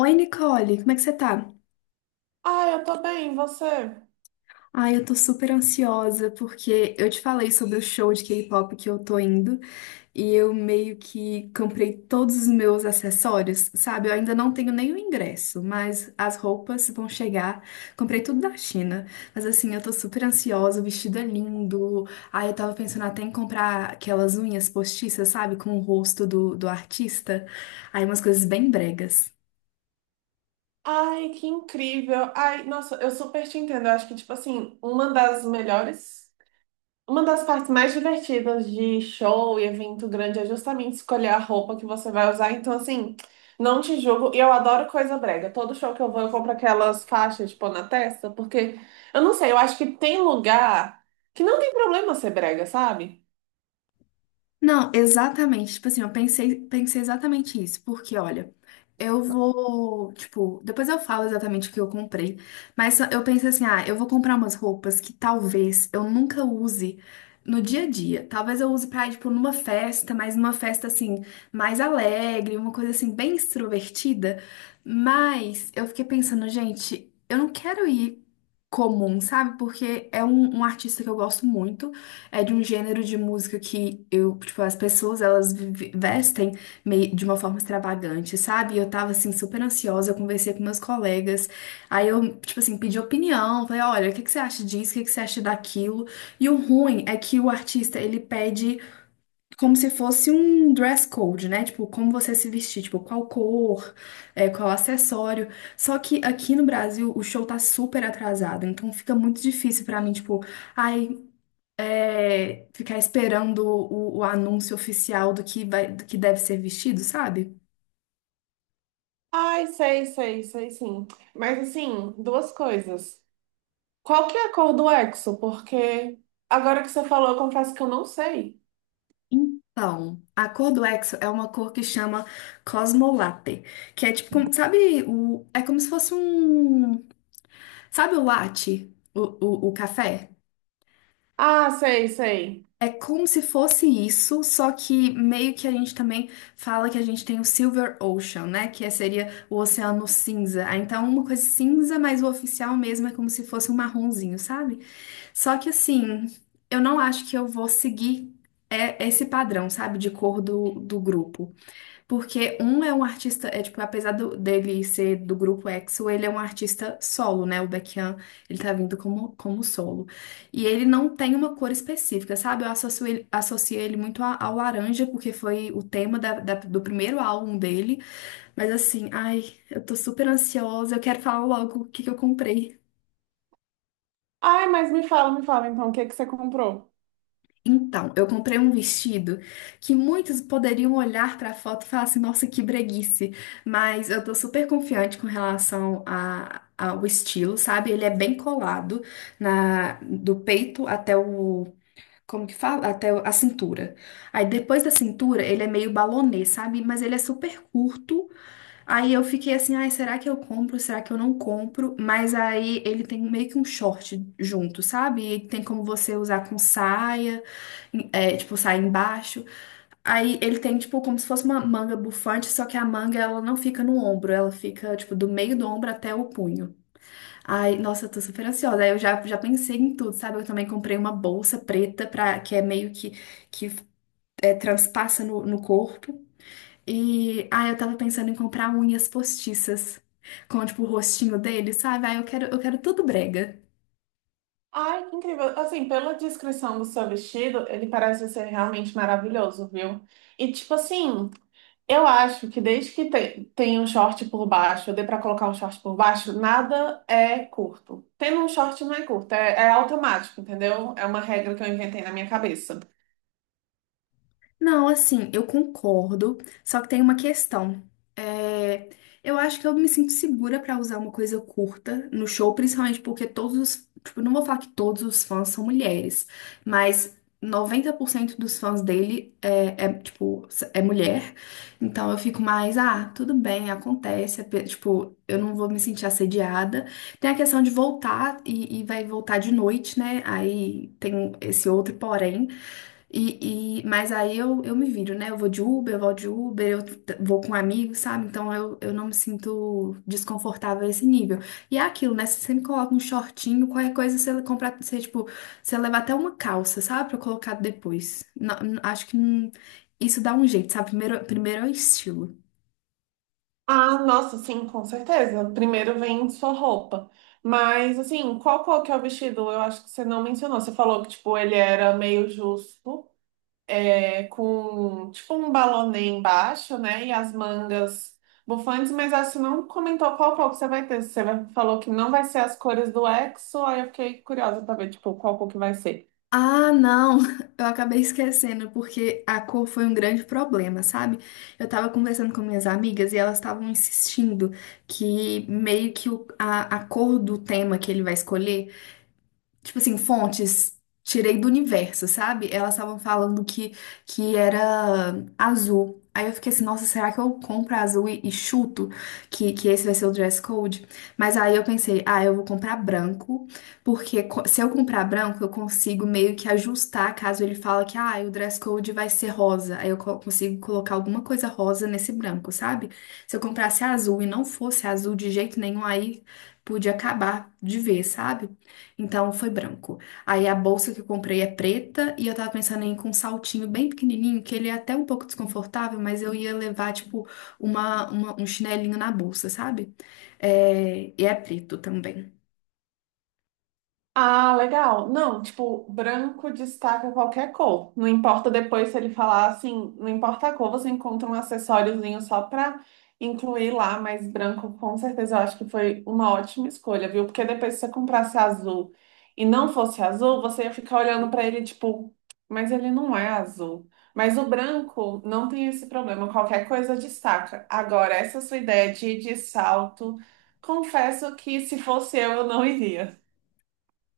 Oi, Nicole, como é que você tá? Ai, eu tô bem, e você? Ai, eu tô super ansiosa porque eu te falei sobre o show de K-pop que eu tô indo e eu meio que comprei todos os meus acessórios, sabe? Eu ainda não tenho nem o ingresso, mas as roupas vão chegar. Comprei tudo da China, mas assim, eu tô super ansiosa, o vestido é lindo. Ai, eu tava pensando até em comprar aquelas unhas postiças, sabe? Com o rosto do artista. Aí, umas coisas bem bregas. Ai, que incrível. Ai, nossa, eu super te entendo. Eu acho que, tipo assim, uma das melhores, uma das partes mais divertidas de show e evento grande é justamente escolher a roupa que você vai usar. Então, assim, não te julgo. E eu adoro coisa brega. Todo show que eu vou, eu compro aquelas faixas, tipo, na testa, porque eu não sei, eu acho que tem lugar que não tem problema ser brega, sabe? Não, exatamente. Tipo assim, eu pensei, pensei exatamente isso, porque olha, eu vou, tipo, depois eu falo exatamente o que eu comprei, mas eu pensei assim, ah, eu vou comprar umas roupas que talvez eu nunca use no dia a dia. Talvez eu use pra ir, tipo, numa festa, mas numa festa assim, mais alegre, uma coisa assim, bem extrovertida. Mas eu fiquei pensando, gente, eu não quero ir comum, sabe? Porque é um artista que eu gosto muito. É de um gênero de música que eu, tipo, as pessoas elas vestem meio, de uma forma extravagante, sabe? E eu tava assim super ansiosa, eu conversei com meus colegas, aí eu, tipo assim, pedi opinião, falei, olha, o que que você acha disso? O que que você acha daquilo? E o ruim é que o artista, ele pede como se fosse um dress code, né? Tipo, como você se vestir, tipo, qual cor, é, qual acessório. Só que aqui no Brasil o show tá super atrasado, então fica muito difícil pra mim, tipo, Ai, é, ficar esperando o anúncio oficial do que vai, do que deve ser vestido, sabe? Ai, sei, sei, sei, sim. Mas assim, duas coisas. Qual que é a cor do Exo? Porque agora que você falou, eu confesso que eu não sei. Então, a cor do Exo é uma cor que chama Cosmolatte, que é tipo, sabe, o, é como se fosse um, sabe o latte, o café? Ah, sei, sei. É como se fosse isso, só que meio que a gente também fala que a gente tem o Silver Ocean, né? Que é, seria o oceano cinza. Ah, então, uma coisa cinza, mas o oficial mesmo é como se fosse um marronzinho, sabe? Só que assim, eu não acho que eu vou seguir é, esse padrão, sabe, de cor do grupo. Porque é um artista, é tipo, apesar dele ser do grupo EXO, ele é um artista solo, né? O Baekhyun, ele tá vindo como, como solo. E ele não tem uma cor específica, sabe? Eu associo ele muito ao laranja, porque foi o tema do primeiro álbum dele. Mas assim, ai, eu tô super ansiosa, eu quero falar logo o que que eu comprei. Ai, mas me fala então, o que que você comprou? Então, eu comprei um vestido que muitos poderiam olhar para a foto e falar assim, nossa, que breguice. Mas eu tô super confiante com relação ao estilo, sabe? Ele é bem colado na do peito até o, como que fala? Até a cintura. Aí depois da cintura, ele é meio balonê, sabe? Mas ele é super curto. Aí eu fiquei assim, ai, será que eu compro? Será que eu não compro? Mas aí ele tem meio que um short junto, sabe? E tem como você usar com saia é, tipo, sai embaixo. Aí ele tem, tipo, como se fosse uma manga bufante, só que a manga, ela não fica no ombro, ela fica, tipo, do meio do ombro até o punho. Ai, nossa, eu tô super ansiosa. Aí eu já pensei em tudo, sabe? Eu também comprei uma bolsa preta, que é meio que é, transpassa no corpo. E, ai, eu tava pensando em comprar unhas postiças, com, tipo, o rostinho dele, sabe? Ai, eu quero tudo brega. Ai, que incrível. Assim, pela descrição do seu vestido, ele parece ser realmente maravilhoso, viu? E tipo assim, eu acho que desde que tem um short por baixo, dê pra colocar um short por baixo, nada é curto. Tendo um short não é curto, é automático, entendeu? É uma regra que eu inventei na minha cabeça. Não, assim, eu concordo, só que tem uma questão. É, eu acho que eu me sinto segura pra usar uma coisa curta no show, principalmente porque todos os, tipo, não vou falar que todos os fãs são mulheres, mas 90% dos fãs dele é, tipo, é mulher. Então eu fico mais, ah, tudo bem, acontece, é tipo, eu não vou me sentir assediada. Tem a questão de voltar e vai voltar de noite, né? Aí tem esse outro porém. Mas aí eu me viro, né? Eu vou de Uber, eu vou de Uber, vou com amigos, sabe? Então eu não me sinto desconfortável a esse nível. E é aquilo, né? Você sempre coloca um shortinho, qualquer coisa você comprar, você, tipo, você leva até uma calça, sabe? Pra colocar depois. Não- não- acho que não- isso dá um jeito, sabe? Primeiro, é o estilo. Ah, nossa, sim, com certeza. Primeiro vem sua roupa. Mas, assim, qual cor que é o vestido? Eu acho que você não mencionou. Você falou que, tipo, ele era meio justo com tipo um balonê embaixo, né? E as mangas bufantes, mas acho que não comentou qual cor que você vai ter. Falou que não vai ser as cores do EXO, aí eu fiquei curiosa pra ver, tipo, qual cor que vai ser. Ah, não, eu acabei esquecendo, porque a cor foi um grande problema, sabe? Eu tava conversando com minhas amigas e elas estavam insistindo que meio que a cor do tema que ele vai escolher tipo assim, fontes tirei do universo, sabe? Elas estavam falando que era azul. Aí eu fiquei assim, nossa, será que eu compro azul e chuto que esse vai ser o dress code? Mas aí eu pensei, ah, eu vou comprar branco, porque se eu comprar branco, eu consigo meio que ajustar caso ele fala que, ah, o dress code vai ser rosa. Aí eu consigo colocar alguma coisa rosa nesse branco, sabe? Se eu comprasse azul e não fosse azul de jeito nenhum, aí podia acabar de ver, sabe? Então foi branco. Aí a bolsa que eu comprei é preta e eu tava pensando em ir com um saltinho bem pequenininho, que ele é até um pouco desconfortável, mas eu ia levar, tipo, um chinelinho na bolsa, sabe? É, e é preto também. Ah, legal. Não, tipo, branco destaca qualquer cor. Não importa depois se ele falar assim, não importa a cor, você encontra um acessóriozinho só pra incluir lá, mas branco com certeza eu acho que foi uma ótima escolha, viu? Porque depois se você comprasse azul e não fosse azul, você ia ficar olhando pra ele tipo, mas ele não é azul. Mas o branco não tem esse problema, qualquer coisa destaca. Agora, essa sua ideia de ir de salto, confesso que se fosse eu não iria.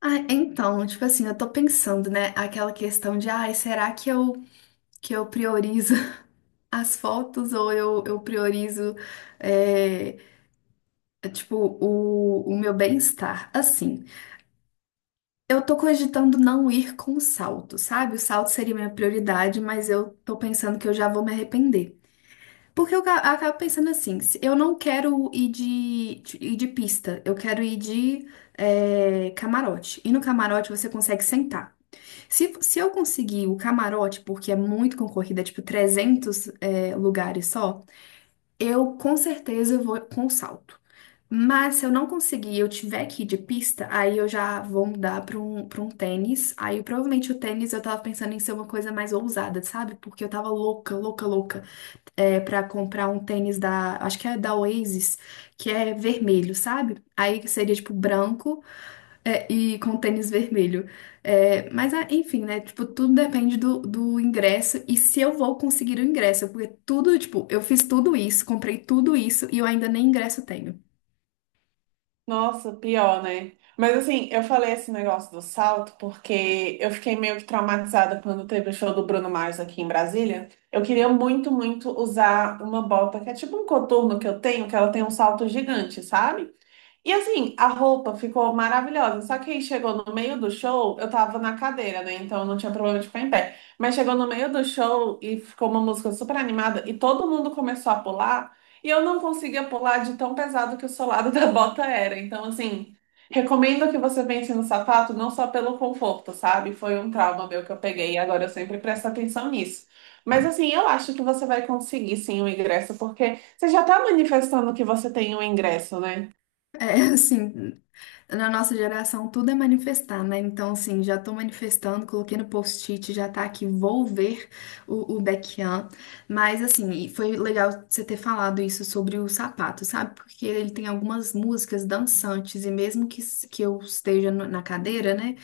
Ah, então, tipo assim, eu tô pensando, né, aquela questão de, ai, será que eu priorizo as fotos ou eu priorizo, é, tipo, o meu bem-estar? Assim. Eu tô cogitando não ir com o salto, sabe? O salto seria minha prioridade, mas eu tô pensando que eu já vou me arrepender. Porque eu acabo pensando assim, eu não quero ir ir de pista, eu quero ir de é, camarote. E no camarote você consegue sentar. Se eu conseguir o camarote, porque é muito concorrida, é tipo 300 é, lugares só, eu com certeza vou com salto. Mas se eu não conseguir, e eu tiver que ir de pista, aí eu já vou mudar para um tênis. Aí provavelmente o tênis eu tava pensando em ser uma coisa mais ousada, sabe? Porque eu tava louca, louca, louca é, para comprar um tênis da, acho que é da Oasis, que é vermelho, sabe? Aí seria tipo branco é, e com tênis vermelho. É, mas, ah, enfim, né? Tipo, tudo depende do ingresso e se eu vou conseguir o ingresso. Porque tudo, tipo, eu fiz tudo isso, comprei tudo isso e eu ainda nem ingresso tenho. Nossa, pior, né? Mas assim, eu falei esse negócio do salto porque eu fiquei meio que traumatizada quando teve o show do Bruno Mars aqui em Brasília. Eu queria muito usar uma bota que é tipo um coturno que eu tenho, que ela tem um salto gigante, sabe? E assim, a roupa ficou maravilhosa. Só que aí chegou no meio do show, eu tava na cadeira, né? Então eu não tinha problema de ficar em pé. Mas chegou no meio do show e ficou uma música super animada e todo mundo começou a pular. E eu não conseguia pular de tão pesado que o solado da bota era. Então, assim, recomendo que você pense no sapato, não só pelo conforto, sabe? Foi um trauma meu que eu peguei e agora eu sempre presto atenção nisso. Mas assim, eu acho que você vai conseguir sim o ingresso, porque você já tá manifestando que você tem o ingresso, né? É, assim. Na nossa geração, tudo é manifestar, né? Então, assim, já tô manifestando, coloquei no post-it, já tá aqui, vou ver o Baekhyun. Mas, assim, e foi legal você ter falado isso sobre o sapato, sabe? Porque ele tem algumas músicas dançantes, e mesmo que, que eu esteja na cadeira, né?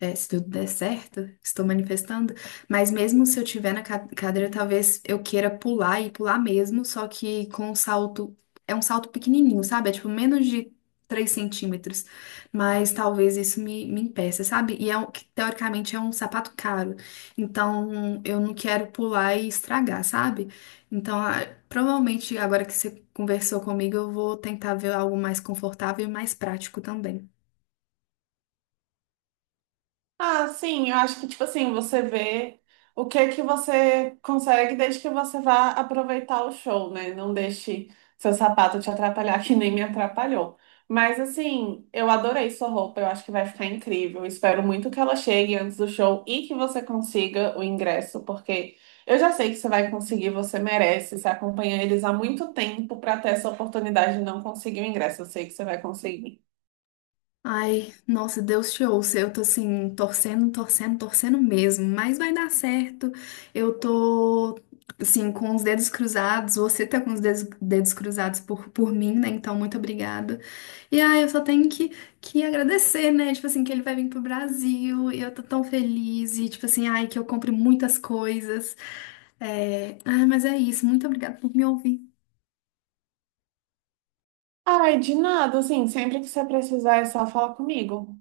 É, se tudo der certo, estou manifestando. Mas mesmo se eu tiver na cadeira, talvez eu queira pular e pular mesmo, só que com um salto. É um salto pequenininho, sabe? É tipo menos de 3 centímetros mas talvez isso me impeça, sabe? E é um, que, teoricamente é um sapato caro, então eu não quero pular e estragar, sabe? Então, ah, provavelmente agora que você conversou comigo, eu vou tentar ver algo mais confortável e mais prático também. Ah, sim, eu acho que, tipo assim, você vê o que é que você consegue desde que você vá aproveitar o show, né? Não deixe seu sapato te atrapalhar, que nem me atrapalhou. Mas, assim, eu adorei sua roupa, eu acho que vai ficar incrível. Espero muito que ela chegue antes do show e que você consiga o ingresso, porque eu já sei que você vai conseguir, você merece. Você acompanha eles há muito tempo para ter essa oportunidade de não conseguir o ingresso. Eu sei que você vai conseguir. Ai, nossa, Deus te ouça. Eu tô assim, torcendo, torcendo, torcendo mesmo, mas vai dar certo. Eu tô, assim, com os dedos cruzados. Você tá com os dedos cruzados por mim, né? Então, muito obrigada. E ai, eu só tenho que agradecer, né? Tipo assim, que ele vai vir pro Brasil e eu tô tão feliz. E, tipo assim, ai, que eu compre muitas coisas. Ai, mas é isso. Muito obrigada por me ouvir. Ai, de nada, assim, sempre que você precisar é só falar comigo.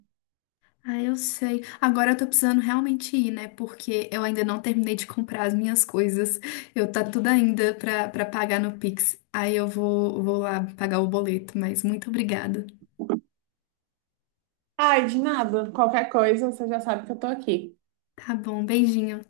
Ah, eu sei. Agora eu tô precisando realmente ir, né? Porque eu ainda não terminei de comprar as minhas coisas. Eu tá tudo ainda pra pagar no Pix. Aí eu vou lá pagar o boleto, mas muito obrigada. Ai, de nada. Qualquer coisa, você já sabe que eu tô aqui. Tá bom, beijinho.